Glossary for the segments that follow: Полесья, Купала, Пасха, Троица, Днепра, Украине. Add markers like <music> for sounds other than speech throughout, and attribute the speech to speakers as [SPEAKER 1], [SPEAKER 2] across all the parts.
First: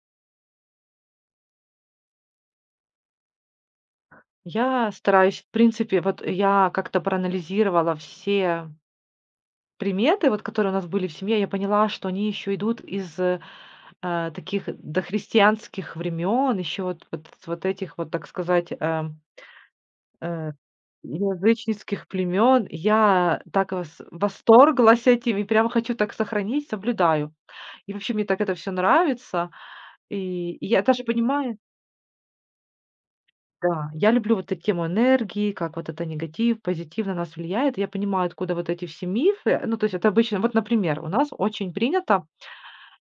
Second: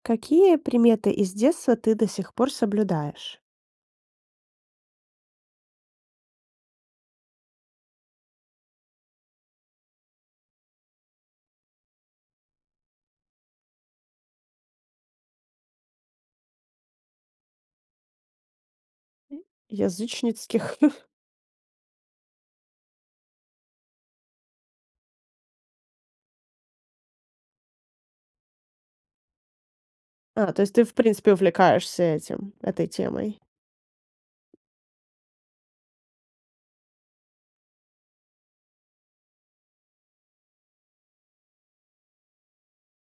[SPEAKER 1] Какие приметы из детства ты до сих пор соблюдаешь?
[SPEAKER 2] Я стараюсь, в принципе, вот я как-то проанализировала все приметы, вот которые у нас были в семье, я поняла, что они еще идут из таких дохристианских времен, еще вот с вот этих вот, так сказать,
[SPEAKER 1] М.
[SPEAKER 2] э,
[SPEAKER 1] Язычницких. <laughs>
[SPEAKER 2] язычницких племен. Я так восторглась этим и прям хочу так сохранить, соблюдаю. И вообще мне так это все нравится. И,
[SPEAKER 1] А, то
[SPEAKER 2] и
[SPEAKER 1] есть
[SPEAKER 2] я
[SPEAKER 1] ты, в
[SPEAKER 2] даже
[SPEAKER 1] принципе,
[SPEAKER 2] понимаю.
[SPEAKER 1] увлекаешься этим, этой темой.
[SPEAKER 2] Да, я люблю вот эту тему энергии, как вот это негатив, позитив на нас влияет. Я понимаю, откуда вот эти все мифы. Ну, то есть это обычно, вот, например, у нас очень принято,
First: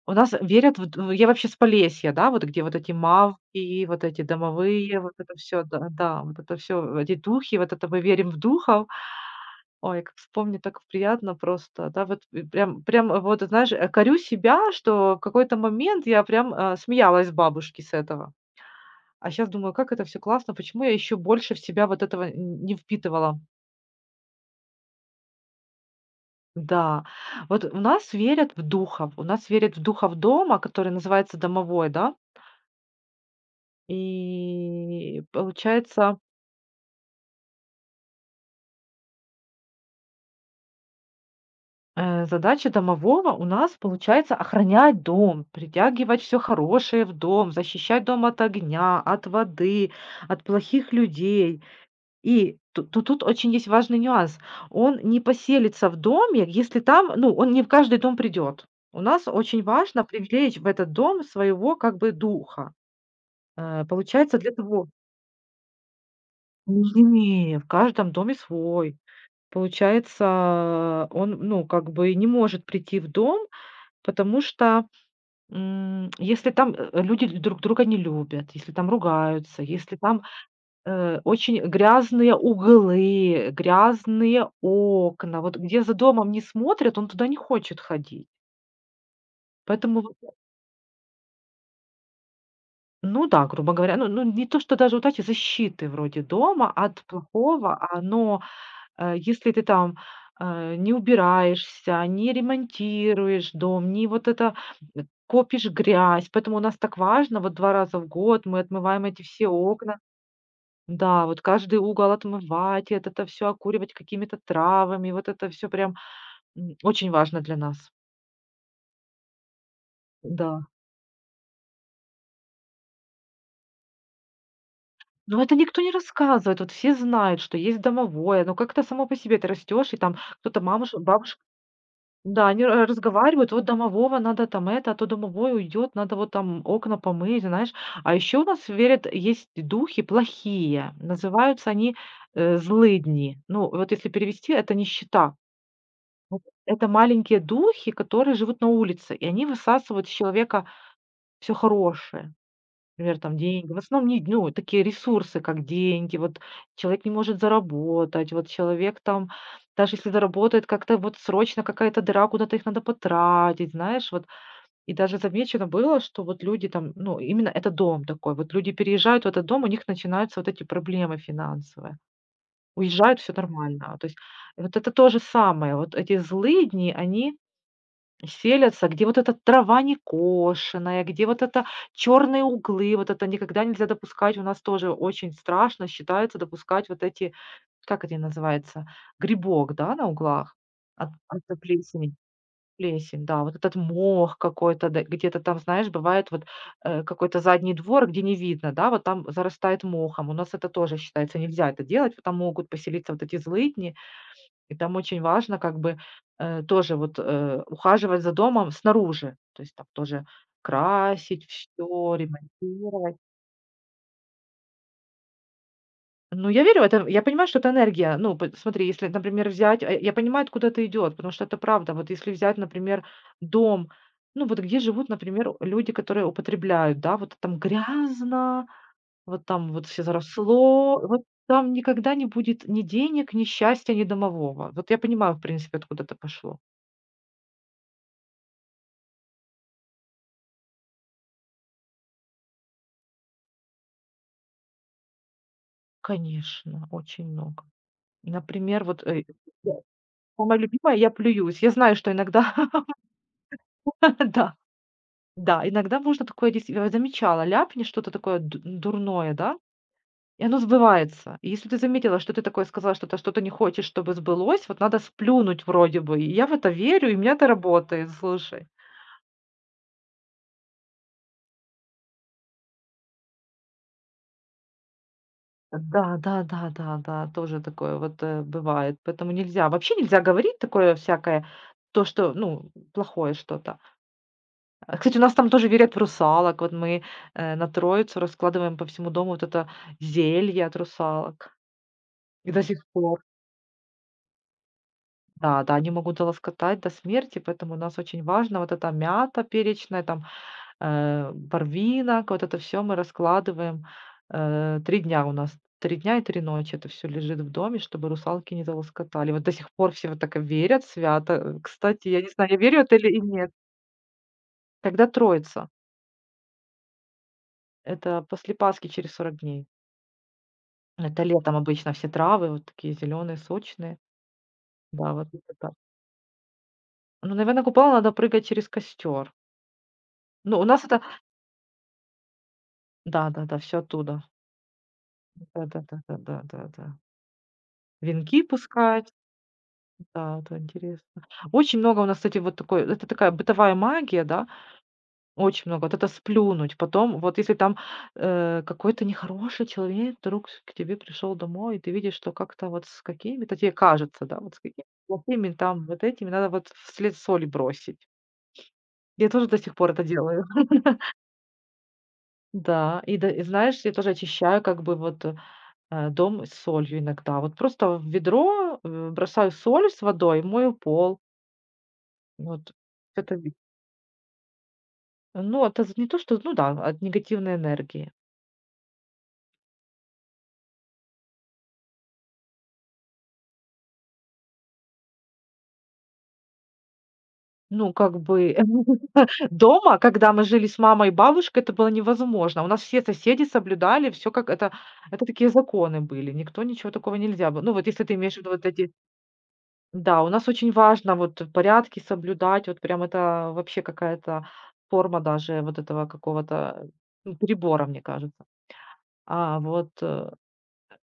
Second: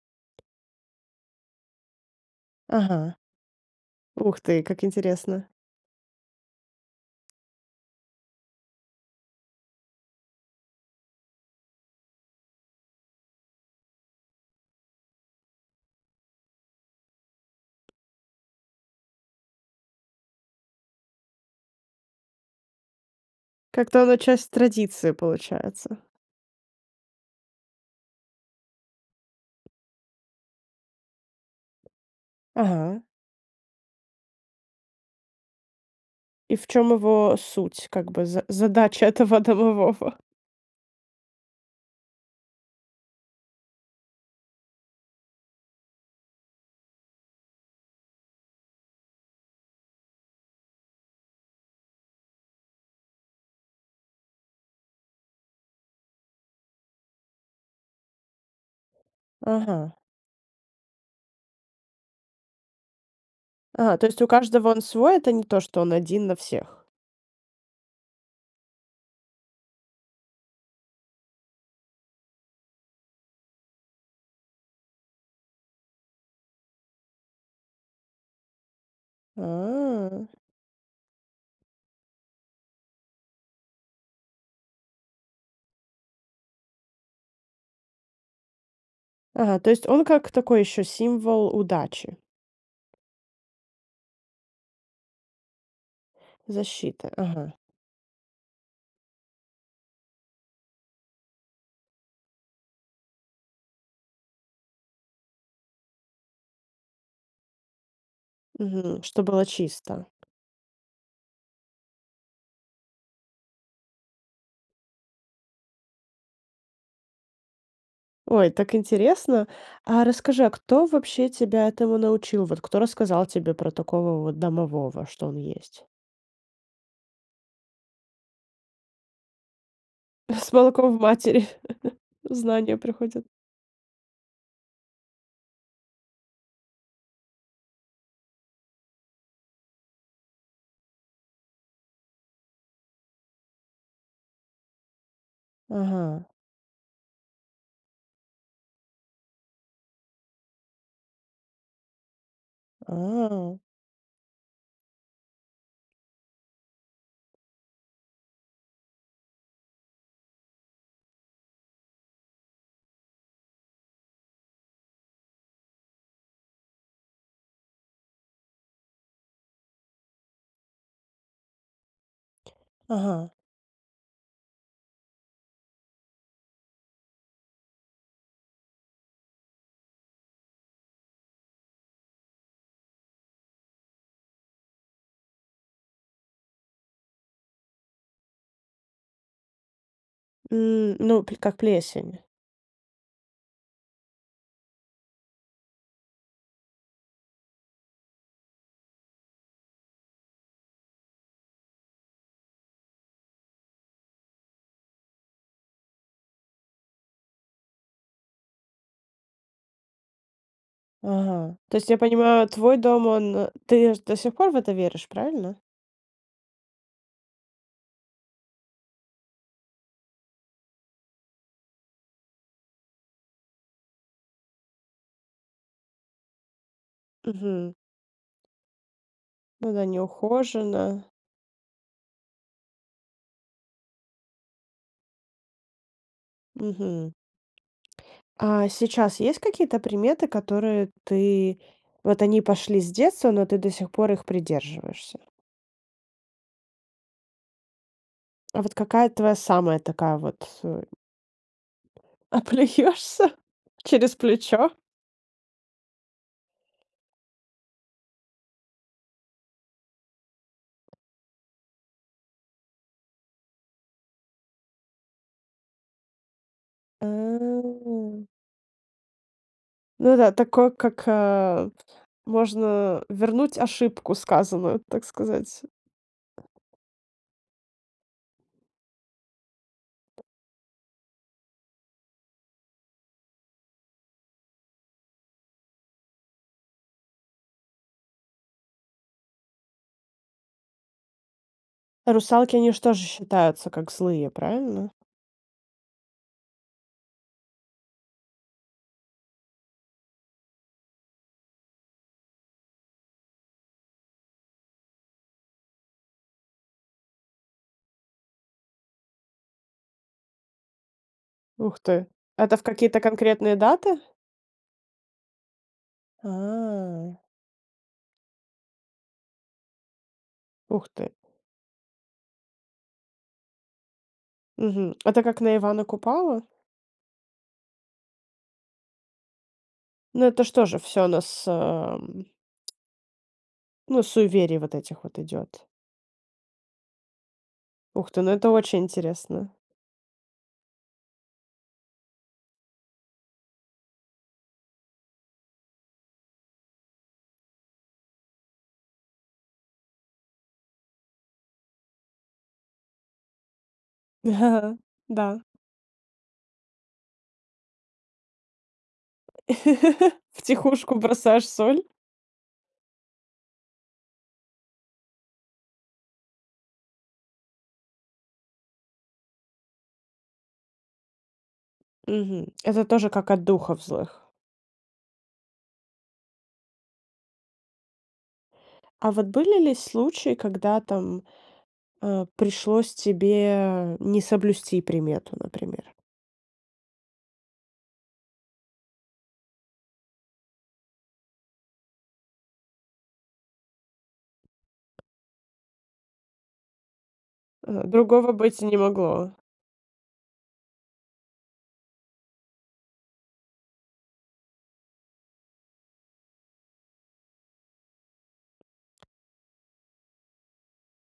[SPEAKER 2] у нас верят, я вообще с Полесья, да, вот где вот эти
[SPEAKER 1] Ага.
[SPEAKER 2] мавки, вот эти
[SPEAKER 1] Ух ты, как
[SPEAKER 2] домовые, вот это
[SPEAKER 1] интересно.
[SPEAKER 2] все, да, да, вот это все, эти духи, вот это мы верим в духов. Ой, как вспомню, так приятно просто, да, вот и прям вот, знаешь, корю себя, что в какой-то момент я прям смеялась бабушки с этого. А сейчас думаю, как это все классно, почему я еще больше в себя вот этого н не впитывала.
[SPEAKER 1] Как-то оно часть традиции получается.
[SPEAKER 2] Да, вот у нас верят в духов, у нас верят в духов дома, который называется домовой, да.
[SPEAKER 1] Ага.
[SPEAKER 2] И получается,
[SPEAKER 1] И в чем его суть, как бы задача <laughs> этого домового?
[SPEAKER 2] задача домового у нас получается охранять дом, притягивать все хорошее в дом, защищать дом от огня, от воды, от плохих людей. И ту ту тут очень есть важный нюанс. Он не поселится в доме, если там, ну, он не в каждый дом придет. У нас очень
[SPEAKER 1] Ага.
[SPEAKER 2] важно привлечь в этот дом своего как бы духа.
[SPEAKER 1] А, то есть у
[SPEAKER 2] Получается, для
[SPEAKER 1] каждого он
[SPEAKER 2] того
[SPEAKER 1] свой, это не то, что он один на всех.
[SPEAKER 2] не в каждом доме свой. Получается, он, ну, как бы не может прийти в дом, потому что, если там, люди друг друга не любят, если там ругаются, если там
[SPEAKER 1] А.
[SPEAKER 2] Очень грязные углы, грязные окна. Вот где за домом не смотрят, он туда не хочет ходить.
[SPEAKER 1] Ага, то есть
[SPEAKER 2] Поэтому
[SPEAKER 1] он
[SPEAKER 2] вот
[SPEAKER 1] как такой еще символ удачи.
[SPEAKER 2] ну да, грубо говоря, ну не то, что даже вот эти защиты вроде дома от
[SPEAKER 1] Защиты, ага.
[SPEAKER 2] плохого, а, но, если ты там, не убираешься, не ремонтируешь дом, не вот это, э, копишь грязь. Поэтому у нас так важно, вот 2 раза в год мы
[SPEAKER 1] Мгм.
[SPEAKER 2] отмываем
[SPEAKER 1] Что
[SPEAKER 2] эти
[SPEAKER 1] было
[SPEAKER 2] все окна.
[SPEAKER 1] чисто.
[SPEAKER 2] Да, вот каждый угол отмывать, это-то все окуривать какими-то травами, вот это все прям, очень важно для нас.
[SPEAKER 1] Ой, так интересно. А расскажи, а
[SPEAKER 2] Да.
[SPEAKER 1] кто вообще тебя этому научил? Вот кто рассказал тебе про такого вот домового, что он
[SPEAKER 2] Но это никто
[SPEAKER 1] есть?
[SPEAKER 2] не рассказывает, вот все знают, что есть домовое, но как-то само по себе ты растёшь, и там
[SPEAKER 1] <laughs> С
[SPEAKER 2] кто-то
[SPEAKER 1] молоком
[SPEAKER 2] мамушка,
[SPEAKER 1] в
[SPEAKER 2] бабушка,
[SPEAKER 1] матери <laughs>
[SPEAKER 2] да, они
[SPEAKER 1] знания
[SPEAKER 2] ра
[SPEAKER 1] приходят.
[SPEAKER 2] разговаривают, вот домового надо там это, а то домовой уйдёт, надо вот там окна помыть, знаешь. А ещё у нас верят, есть духи плохие, называются они, злыдни. Ну, вот если перевести, это нищета.
[SPEAKER 1] Ага.
[SPEAKER 2] Вот это маленькие духи, которые живут на улице, и они высасывают из человека все хорошее. Например, там
[SPEAKER 1] А.
[SPEAKER 2] деньги. В основном не ну, вот такие ресурсы, как деньги. Вот человек не может заработать, вот человек там, даже если заработает, как-то вот срочно какая-то дыра, куда-то их надо потратить, знаешь, вот. И даже замечено было, что вот люди там, ну, именно это дом такой, вот люди переезжают в этот дом, у них начинаются вот эти проблемы финансовые. Уезжают —
[SPEAKER 1] Ага.
[SPEAKER 2] все нормально. То есть вот это то же самое. Вот эти злые дни, они селятся, где вот эта трава не кошеная, где вот это черные углы, вот это никогда нельзя допускать. У нас тоже очень страшно считается допускать вот эти, как это называется, грибок, да, на углах
[SPEAKER 1] Ну, п как
[SPEAKER 2] от
[SPEAKER 1] плесень.
[SPEAKER 2] плесени. Плесень, да, вот этот мох какой-то, да, где-то там, знаешь, бывает вот какой-то задний двор, где не видно, да, вот там зарастает мохом. У нас это тоже считается, нельзя это делать, потому могут поселиться вот эти злыдни, и там очень важно как бы, тоже вот, ухаживать за домом снаружи. То есть там тоже красить
[SPEAKER 1] Ага. То есть я
[SPEAKER 2] все,
[SPEAKER 1] понимаю, твой дом,
[SPEAKER 2] ремонтировать.
[SPEAKER 1] он, ты ж до сих пор в это веришь, правильно?
[SPEAKER 2] Ну, я верю в это. Я понимаю, что это энергия. Ну, п смотри, если, например, взять, а, я понимаю, откуда это идет, потому что это правда. Вот если взять, например, дом, ну, вот где живут, например, люди, которые употребляют, да, вот там
[SPEAKER 1] Мгм.
[SPEAKER 2] грязно, вот
[SPEAKER 1] Ну
[SPEAKER 2] там
[SPEAKER 1] да,
[SPEAKER 2] вот все
[SPEAKER 1] неухоженно.
[SPEAKER 2] заросло, вот там никогда не будет ни денег, ни счастья, ни домового. Вот я понимаю, в принципе, откуда это пошло.
[SPEAKER 1] Мгм. А сейчас есть какие-то приметы, которые ты вот они пошли с детства, но ты до сих пор их придерживаешься?
[SPEAKER 2] Конечно, очень много.
[SPEAKER 1] А вот
[SPEAKER 2] Например, вот,
[SPEAKER 1] какая твоя
[SPEAKER 2] я
[SPEAKER 1] самая такая вот,
[SPEAKER 2] самое любимое — я плююсь. Я знаю, что
[SPEAKER 1] <laughs>
[SPEAKER 2] иногда
[SPEAKER 1] оплюешься через
[SPEAKER 2] <laughs> да,
[SPEAKER 1] плечо?
[SPEAKER 2] да, иногда можно такое действи я замечала, ляпни что-то такое ду дурное, да, и оно сбывается. И если ты заметила, что ты такое сказала, что-то не хочешь, чтобы сбылось, вот надо сплюнуть вроде бы. И я в это верю, и у меня это
[SPEAKER 1] А.
[SPEAKER 2] работает, слушай.
[SPEAKER 1] Ну да, такое, как, а. Можно вернуть ошибку сказанную, так сказать.
[SPEAKER 2] Да, да, да, да, да, тоже такое вот, бывает. Поэтому нельзя, вообще нельзя говорить такое всякое, то, что, ну, плохое что-то. А, кстати, у нас там тоже верят в русалок. Вот мы, на Троицу раскладываем по всему дому вот это зелье от русалок. И
[SPEAKER 1] Русалки,
[SPEAKER 2] до
[SPEAKER 1] они же
[SPEAKER 2] сих
[SPEAKER 1] тоже
[SPEAKER 2] пор.
[SPEAKER 1] считаются как злые, правильно?
[SPEAKER 2] Да, да, они могут залоскотать до смерти, поэтому у нас очень важно вот эта мята перечная, там, барвинок, вот это все мы раскладываем. Три дня у нас, 3 дня и 3 ночи это все лежит в доме, чтобы русалки не залоскотали. Вот до сих пор все вот так и верят свято.
[SPEAKER 1] Ух ты.
[SPEAKER 2] Кстати, я не знаю,
[SPEAKER 1] Это
[SPEAKER 2] я
[SPEAKER 1] в
[SPEAKER 2] верю это
[SPEAKER 1] какие-то
[SPEAKER 2] или и нет.
[SPEAKER 1] конкретные даты?
[SPEAKER 2] Когда Троица?
[SPEAKER 1] А,
[SPEAKER 2] Это после Пасхи через 40 дней.
[SPEAKER 1] ух ты.
[SPEAKER 2] Это летом обычно все травы вот такие зеленые, сочные.
[SPEAKER 1] Мгм.
[SPEAKER 2] Да,
[SPEAKER 1] Это
[SPEAKER 2] вот
[SPEAKER 1] как
[SPEAKER 2] это
[SPEAKER 1] на
[SPEAKER 2] так.
[SPEAKER 1] Ивана Купалу?
[SPEAKER 2] Ну, наверное, купала надо прыгать через костер.
[SPEAKER 1] Ну, это
[SPEAKER 2] Ну,
[SPEAKER 1] что
[SPEAKER 2] у
[SPEAKER 1] же
[SPEAKER 2] нас это
[SPEAKER 1] все у нас,
[SPEAKER 2] да-да-да, все
[SPEAKER 1] ну,
[SPEAKER 2] оттуда.
[SPEAKER 1] суеверий вот этих вот идет.
[SPEAKER 2] Да-да-да-да-да-да.
[SPEAKER 1] Ух ты, ну
[SPEAKER 2] Венки
[SPEAKER 1] это очень
[SPEAKER 2] пускать.
[SPEAKER 1] интересно.
[SPEAKER 2] Да, это интересно. Очень много у нас, кстати, вот такой это такая бытовая магия, да. Очень много. Вот это сплюнуть. Потом, вот если там, какой-то нехороший человек вдруг с к тебе пришел домой, и ты видишь, что как-то вот с какими-то, тебе кажется, да, вот с
[SPEAKER 1] <laughs>
[SPEAKER 2] какими-то
[SPEAKER 1] Да.
[SPEAKER 2] плохими там вот этими надо вот вслед соль бросить. Я тоже до сих пор это
[SPEAKER 1] <laughs>
[SPEAKER 2] делаю. <laughs>
[SPEAKER 1] Втихушку бросаешь соль.
[SPEAKER 2] Да, и да, и знаешь, я тоже очищаю как бы вот, дом с солью иногда. Вот просто в ведро, бросаю соль с водой, мою пол.
[SPEAKER 1] Мгм.
[SPEAKER 2] Вот
[SPEAKER 1] Это тоже как
[SPEAKER 2] это
[SPEAKER 1] от
[SPEAKER 2] ви
[SPEAKER 1] духов злых.
[SPEAKER 2] Ну, это з не то, что, ну да, от негативной энергии.
[SPEAKER 1] А вот были ли случаи, когда там, пришлось тебе не соблюсти примету, например?
[SPEAKER 2] Ну, как бы <laughs> дома, когда мы жили с мамой и бабушкой, это было невозможно. У нас все соседи соблюдали все как это такие законы были. Никто ничего такого нельзя было. Ну, вот если ты
[SPEAKER 1] Другого
[SPEAKER 2] имеешь в виду
[SPEAKER 1] быть
[SPEAKER 2] вот
[SPEAKER 1] не
[SPEAKER 2] эти
[SPEAKER 1] могло.
[SPEAKER 2] Да, у нас очень важно вот порядки соблюдать, вот прям это вообще какая-то форма даже вот этого какого-то, ну, перебора, мне кажется. А вот,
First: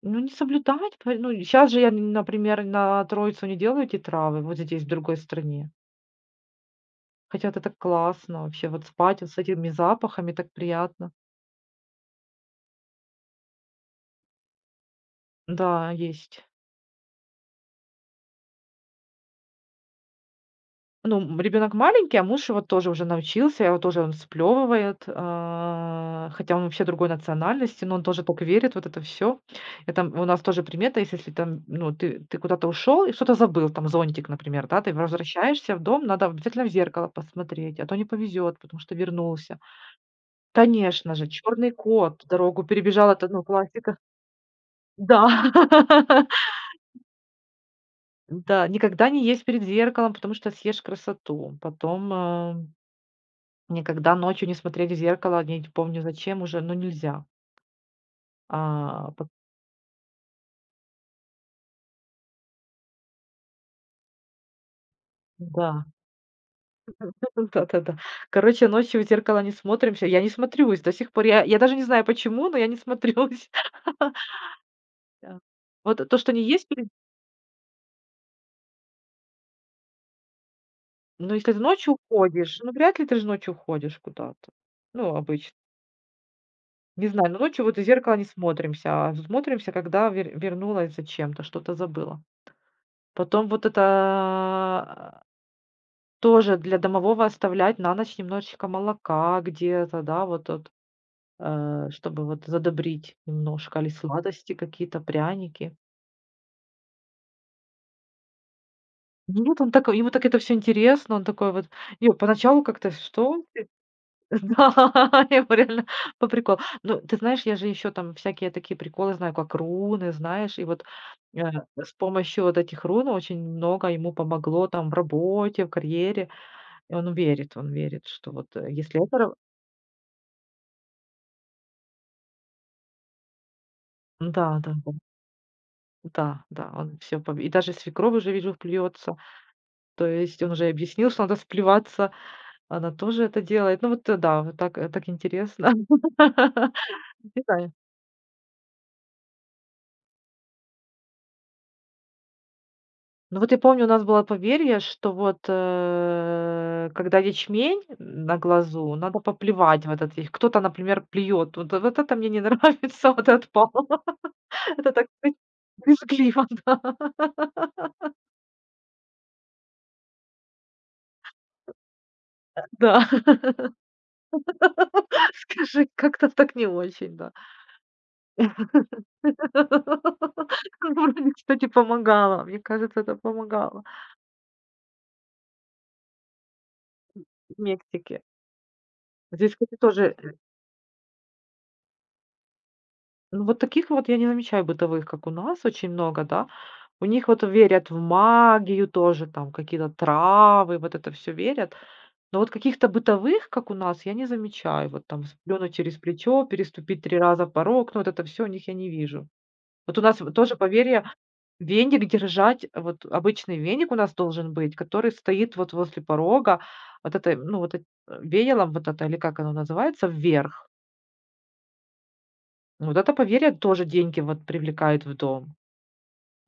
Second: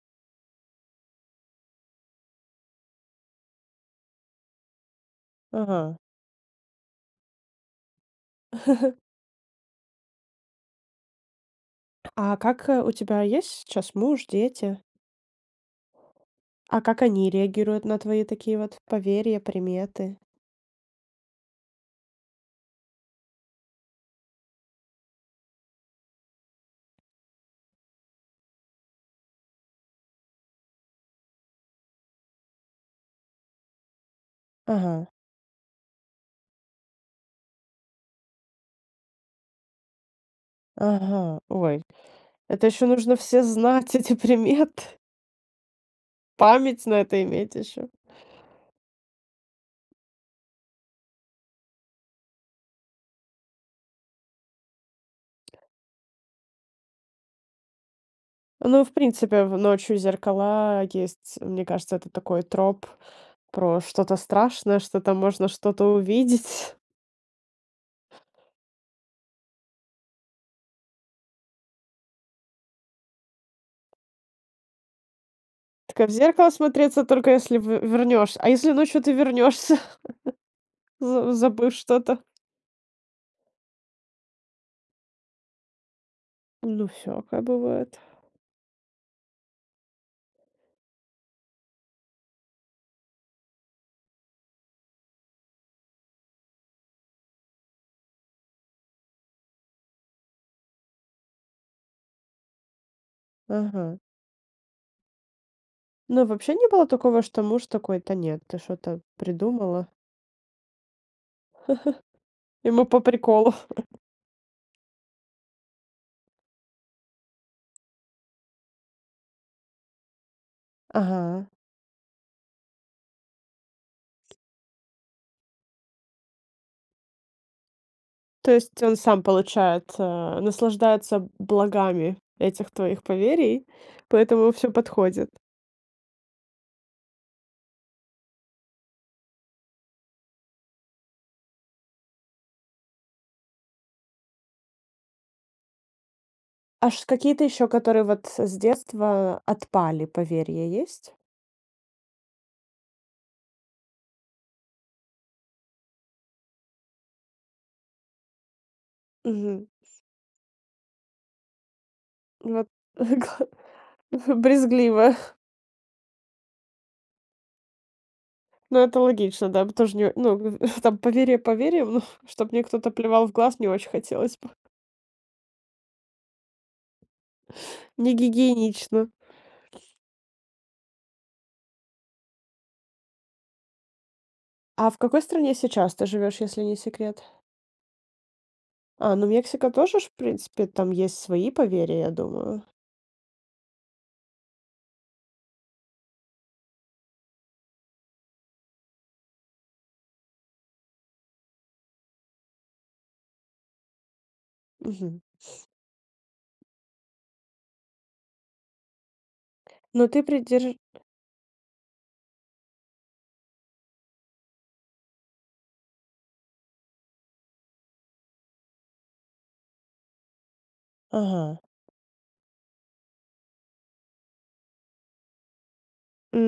[SPEAKER 2] ну, не соблюдать, пор ну, сейчас же я, н например, на Троицу не делаю эти травы, вот здесь, в другой стране.
[SPEAKER 1] Ага.
[SPEAKER 2] Хотя вот это так классно вообще, вот спать вот с этими запахами так приятно.
[SPEAKER 1] А как, у тебя есть сейчас муж, дети?
[SPEAKER 2] Да, есть.
[SPEAKER 1] А как они реагируют на твои такие вот поверья, приметы?
[SPEAKER 2] Ну, ребенок маленький, а муж его тоже уже научился, его тоже он сплевывает, а, хотя он вообще другой национальности, но он тоже так верит вот это все. Это у нас тоже примета есть, если там, ну, ты куда-то ушел и что-то забыл, там зонтик, например, да, ты
[SPEAKER 1] Ага,
[SPEAKER 2] возвращаешься в дом, надо обязательно в зеркало посмотреть, а то не повезет, потому что вернулся. Конечно же,
[SPEAKER 1] ага.
[SPEAKER 2] черный
[SPEAKER 1] Ой.
[SPEAKER 2] кот дорогу
[SPEAKER 1] Это еще
[SPEAKER 2] перебежал,
[SPEAKER 1] нужно
[SPEAKER 2] это,
[SPEAKER 1] все
[SPEAKER 2] ну,
[SPEAKER 1] знать
[SPEAKER 2] классика.
[SPEAKER 1] эти приметы,
[SPEAKER 2] Да. <laughs>
[SPEAKER 1] память на это иметь еще.
[SPEAKER 2] Да, никогда не есть перед зеркалом, потому что съешь красоту. Потом, а никогда ночью не смотреть в зеркало, не помню зачем уже, но нельзя.
[SPEAKER 1] Ну, в
[SPEAKER 2] А, пот
[SPEAKER 1] принципе, в «Ночью зеркала» есть, мне кажется, это такой троп про что-то страшное, что там можно
[SPEAKER 2] да.
[SPEAKER 1] что-то увидеть.
[SPEAKER 2] <laughs> Да-да-да. Короче, ночью в зеркало не смотримся. Я не смотрюсь до сих пор. Я даже не знаю почему, но я не смотрюсь. <laughs> Да.
[SPEAKER 1] Такая:
[SPEAKER 2] Вот
[SPEAKER 1] в
[SPEAKER 2] то, что не
[SPEAKER 1] зеркало
[SPEAKER 2] есть перед
[SPEAKER 1] смотреться только если в вернешься. А если ночью ты вернешься, <laughs> за
[SPEAKER 2] ну, если ты
[SPEAKER 1] забыв
[SPEAKER 2] ночью
[SPEAKER 1] что-то?
[SPEAKER 2] уходишь, ну, вряд ли ты же ночью уходишь куда-то. Ну, обычно.
[SPEAKER 1] Ну,
[SPEAKER 2] Не
[SPEAKER 1] все
[SPEAKER 2] знаю, но
[SPEAKER 1] всякое
[SPEAKER 2] ночью вот в
[SPEAKER 1] бывает.
[SPEAKER 2] зеркало не смотримся, а смотримся, когда вернулась зачем-то, что-то забыла. Потом вот это тоже для домового оставлять на ночь немножечко молока где-то, да, вот тут, чтобы вот задобрить немножко, или
[SPEAKER 1] Ага.
[SPEAKER 2] сладости какие-то, пряники.
[SPEAKER 1] Но вообще не было такого, что муж такой: «Да нет, ты что-то
[SPEAKER 2] Нет, он
[SPEAKER 1] придумала».
[SPEAKER 2] такой ему так это все интересно, он такой вот и поначалу
[SPEAKER 1] Ему
[SPEAKER 2] как-то:
[SPEAKER 1] по
[SPEAKER 2] "Что
[SPEAKER 1] приколу.
[SPEAKER 2] <laughs> Да, его реально по приколу. Ну, ты знаешь, я же еще там всякие такие приколы знаю, как руны, знаешь, и вот, э,
[SPEAKER 1] Ага.
[SPEAKER 2] с помощью вот этих рун очень много ему помогло там в работе, в карьере. И он верит, что вот,
[SPEAKER 1] То есть он
[SPEAKER 2] если это
[SPEAKER 1] сам,
[SPEAKER 2] ра
[SPEAKER 1] получается, наслаждается благами этих твоих поверий, поэтому все
[SPEAKER 2] да-да-да.
[SPEAKER 1] подходит.
[SPEAKER 2] Да, да, он все и даже свекровь уже, вижу, плюется. То есть он уже объяснил, что надо сплеваться. Она тоже это делает. Ну вот, да, вот так, так интересно. <laughs>
[SPEAKER 1] А ш какие-то
[SPEAKER 2] Не
[SPEAKER 1] еще,
[SPEAKER 2] знаю.
[SPEAKER 1] которые вот с детства отпали поверья, есть?
[SPEAKER 2] Ну вот я помню, у нас было поверье, что вот, когда ячмень на глазу, надо
[SPEAKER 1] Мгм.
[SPEAKER 2] поплевать в этот я кто-то, например, плюет. Вот это мне не
[SPEAKER 1] Вот <laughs>
[SPEAKER 2] нравится, <laughs> вот
[SPEAKER 1] гла
[SPEAKER 2] этот пол. <laughs> Это так
[SPEAKER 1] брезгливо.
[SPEAKER 2] бры брезгливо, да.
[SPEAKER 1] Ну, это логично, да, тоже не ну, <laughs> там поверье поверьем, ну, <laughs> чтоб мне
[SPEAKER 2] <laughs>
[SPEAKER 1] кто-то
[SPEAKER 2] Да.
[SPEAKER 1] плевал в глаз, не очень хотелось бы.
[SPEAKER 2] <laughs> Скажи, как-то так не очень, да.
[SPEAKER 1] Не гигиенично.
[SPEAKER 2] <laughs> Вроде, кстати, помогало. Мне кажется, это помогало
[SPEAKER 1] А в какой стране сейчас ты живешь, если не секрет?
[SPEAKER 2] в Мексике.
[SPEAKER 1] А, ну,
[SPEAKER 2] Здесь,
[SPEAKER 1] Мексика
[SPEAKER 2] кстати,
[SPEAKER 1] тоже ж, в
[SPEAKER 2] тоже,
[SPEAKER 1] принципе, там есть свои поверья, я думаю.
[SPEAKER 2] ну, вот таких вот я не замечаю бытовых, как у нас, очень много, да. У них вот верят в магию тоже, там какие-то травы, вот это все верят. Но вот каких-то бытовых, как у нас, я не замечаю. Вот
[SPEAKER 1] Мгм.
[SPEAKER 2] там сплюнуть через плечо, переступить 3 раза порог, ну, вот это все у них я не вижу. Вот у
[SPEAKER 1] Но
[SPEAKER 2] нас
[SPEAKER 1] ты
[SPEAKER 2] в тоже
[SPEAKER 1] придерж
[SPEAKER 2] поверье веник держать, вот обычный веник у нас должен быть, который стоит вот возле порога, вот это, ну, веялом вот это, или как оно называется, вверх.
[SPEAKER 1] ага,
[SPEAKER 2] Вот это, поверье, тоже деньги вот привлекает в дом.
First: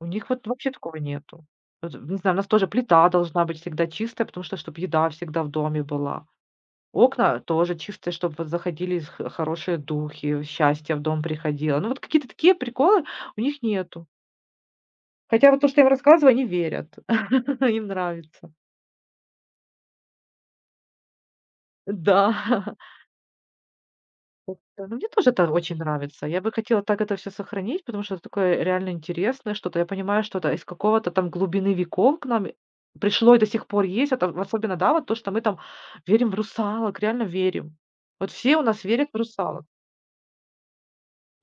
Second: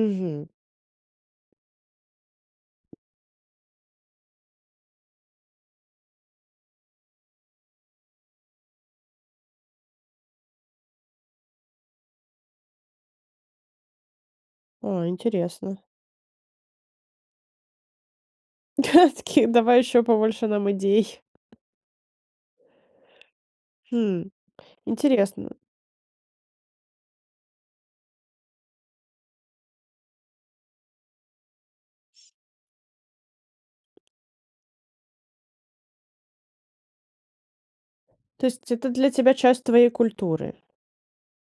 [SPEAKER 2] У них вот вообще такого нету. Вот, не знаю, у нас тоже плита должна быть всегда чистая, потому что чтобы еда всегда в доме была. Окна тоже чистые, чтобы вот заходили х хорошие духи, счастье в дом приходило. Ну, вот какие-то такие приколы у них нету.
[SPEAKER 1] О,
[SPEAKER 2] Хотя вот то, что
[SPEAKER 1] интересно.
[SPEAKER 2] я им рассказываю, они верят, <laughs> им нравится.
[SPEAKER 1] <laughs> Такие, давай еще побольше нам идей.
[SPEAKER 2] Да, <laughs>
[SPEAKER 1] Хм,
[SPEAKER 2] как-то. Ну, мне тоже это
[SPEAKER 1] интересно.
[SPEAKER 2] очень нравится. Я бы хотела так это все сохранить, потому что это такое реально интересное что-то. Я понимаю, что это из какого-то там глубины веков к нам пришло и до сих пор есть. Это в особенно, да, вот то, что мы там верим в русалок, реально верим. Вот
[SPEAKER 1] То
[SPEAKER 2] все у
[SPEAKER 1] есть
[SPEAKER 2] нас
[SPEAKER 1] это для
[SPEAKER 2] верят в
[SPEAKER 1] тебя часть
[SPEAKER 2] русалок.
[SPEAKER 1] твоей культуры?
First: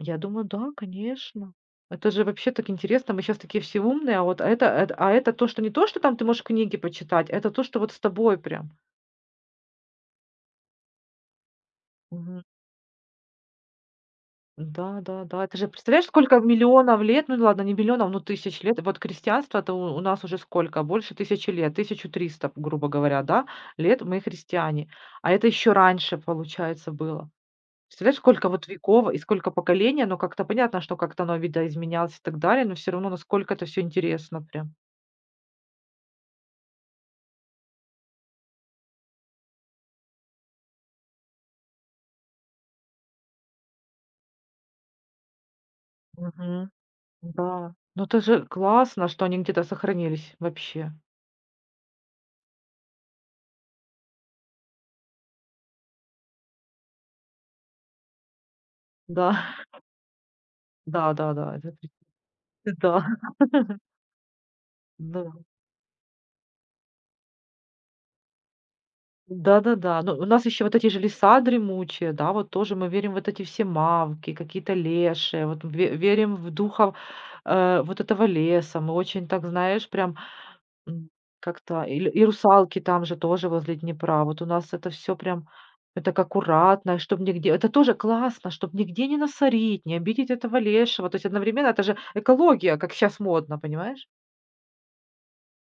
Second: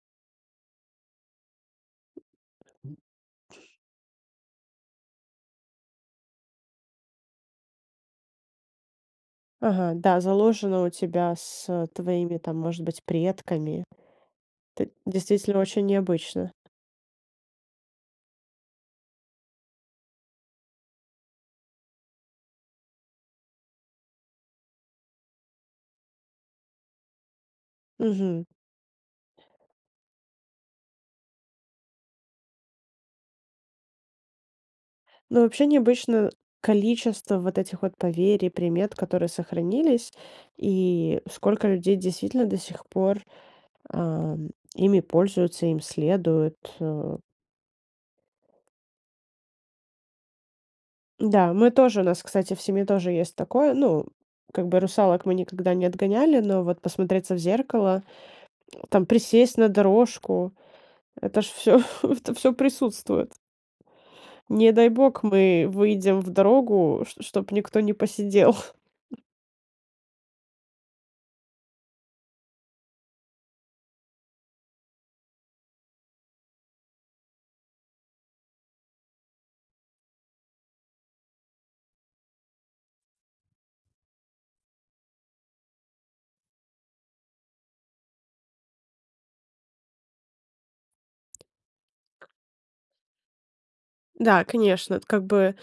[SPEAKER 2] Я думаю, да, конечно. Это же вообще так интересно. Мы сейчас такие все умные, а вот это эт а это то, что не то, что там ты можешь книги почитать, это то, что вот с тобой прям.
[SPEAKER 1] Ага, да, заложено у тебя с, твоими там, может быть, предками. Это
[SPEAKER 2] Да, да, да. Ты
[SPEAKER 1] действительно
[SPEAKER 2] же
[SPEAKER 1] очень
[SPEAKER 2] представляешь, сколько
[SPEAKER 1] необычно.
[SPEAKER 2] миллионов лет, ну ладно, не миллионов, но тысяч лет. Вот христианство-то у нас уже сколько? Больше тысячи лет, 1300, грубо говоря, да, лет мы христиане. А это еще раньше, получается, было. Представляешь,
[SPEAKER 1] Угу.
[SPEAKER 2] сколько вот веков и сколько поколений, оно как-то понятно, что как-то оно видоизменялось и так далее, но все равно насколько это все интересно прям.
[SPEAKER 1] Ну, вообще необычно количество вот этих вот поверий, примет, которые сохранились, и сколько людей действительно до сих пор, ам, ими пользуются, им следуют.
[SPEAKER 2] Мгм. Да. Ну это же классно, что они где-то сохранились вообще.
[SPEAKER 1] Да, мы тоже, у нас, кстати, в семье тоже есть такое. Ну, как бы русалок мы никогда не отгоняли, но вот посмотреться в зеркало, там
[SPEAKER 2] Да,
[SPEAKER 1] присесть на
[SPEAKER 2] <laughs>
[SPEAKER 1] дорожку,
[SPEAKER 2] да, да,
[SPEAKER 1] это ж
[SPEAKER 2] да. это
[SPEAKER 1] все,
[SPEAKER 2] при-
[SPEAKER 1] <laughs> это все
[SPEAKER 2] Да,
[SPEAKER 1] присутствует. Не дай бог
[SPEAKER 2] да.
[SPEAKER 1] мы выйдем в дорогу, чтобы никто не посидел. <laughs>
[SPEAKER 2] Да-да-да. Ну, у нас еще вот эти же леса дремучие, да, вот тоже мы верим вот эти все мавки, какие-то леши, вот верим в духов, вот этого леса. Мы очень так, знаешь, прям м, как-то. И, и русалки там же тоже возле Днепра. Вот у нас это все прям. Это так аккуратно, чтобы нигде. Это тоже классно, чтобы нигде не насорить, не обидеть этого лешего. То есть одновременно это же экология, как сейчас модно, понимаешь?
[SPEAKER 1] Да, конечно, как бы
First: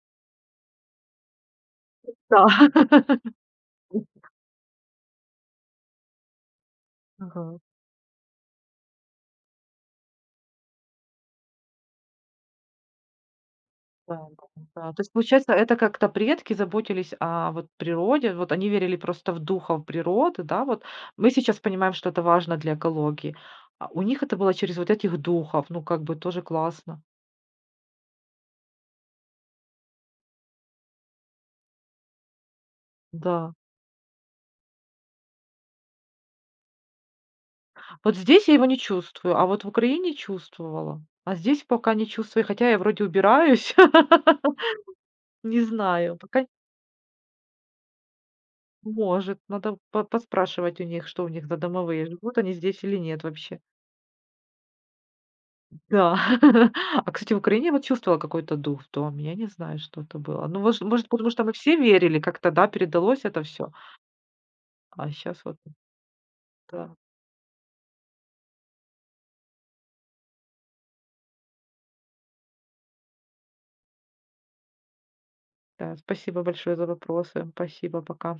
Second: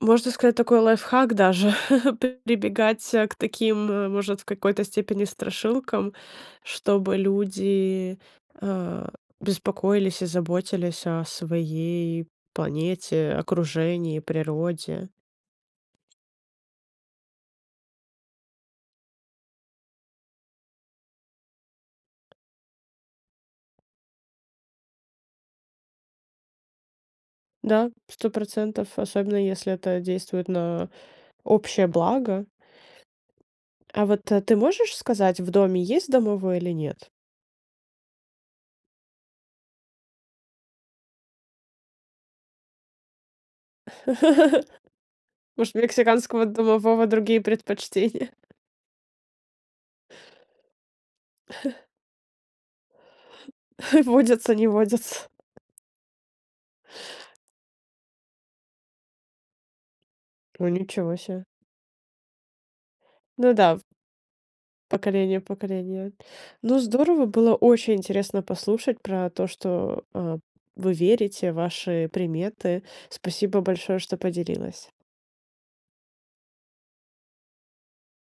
[SPEAKER 1] можно сказать, такой лайфхак даже, <laughs>
[SPEAKER 2] Да.
[SPEAKER 1] прибегать,
[SPEAKER 2] <laughs>
[SPEAKER 1] к таким, может, в какой-то степени страшилкам, чтобы
[SPEAKER 2] Ага.
[SPEAKER 1] люди, э, беспокоились и заботились о своей планете, окружении,
[SPEAKER 2] Да, да, да. То
[SPEAKER 1] природе.
[SPEAKER 2] есть, получается, это как-то предки заботились о вот природе, вот они верили просто в духов природы, да, вот. Мы сейчас понимаем, что это важно для экологии. А у них это было через вот этих духов, ну, как бы тоже классно.
[SPEAKER 1] Да, сто процентов, особенно если это действует на общее благо.
[SPEAKER 2] Да.
[SPEAKER 1] А вот, ты можешь сказать, в доме есть домовой или нет?
[SPEAKER 2] Вот здесь я его не чувствую, а вот в Украине чувствовала. А здесь пока не чувствую, хотя я вроде убираюсь. <laughs>
[SPEAKER 1] <laughs>
[SPEAKER 2] Не
[SPEAKER 1] Может,
[SPEAKER 2] знаю, пока
[SPEAKER 1] мексиканского домового другие предпочтения?
[SPEAKER 2] может. Надо поспрашивать у них, что у них за домовые, живут они здесь или нет вообще.
[SPEAKER 1] <laughs> Водятся, не водятся?
[SPEAKER 2] Да. <laughs> А, кстати, в Украине я вот чувствовала какой-то дух в доме. Я не знаю, что это было. Ну,
[SPEAKER 1] Ну
[SPEAKER 2] вож может,
[SPEAKER 1] ничего
[SPEAKER 2] потому
[SPEAKER 1] себе.
[SPEAKER 2] что мы все верили, как-то, да, передалось это
[SPEAKER 1] Ну
[SPEAKER 2] все.
[SPEAKER 1] да,
[SPEAKER 2] А
[SPEAKER 1] поколение в
[SPEAKER 2] сейчас вот,
[SPEAKER 1] поколение. Ну,
[SPEAKER 2] да.
[SPEAKER 1] здорово, было очень интересно послушать про то, что, вы верите, ваши приметы. Спасибо большое, что поделилась.
[SPEAKER 2] Да, спасибо большое за вопросы. Спасибо, пока.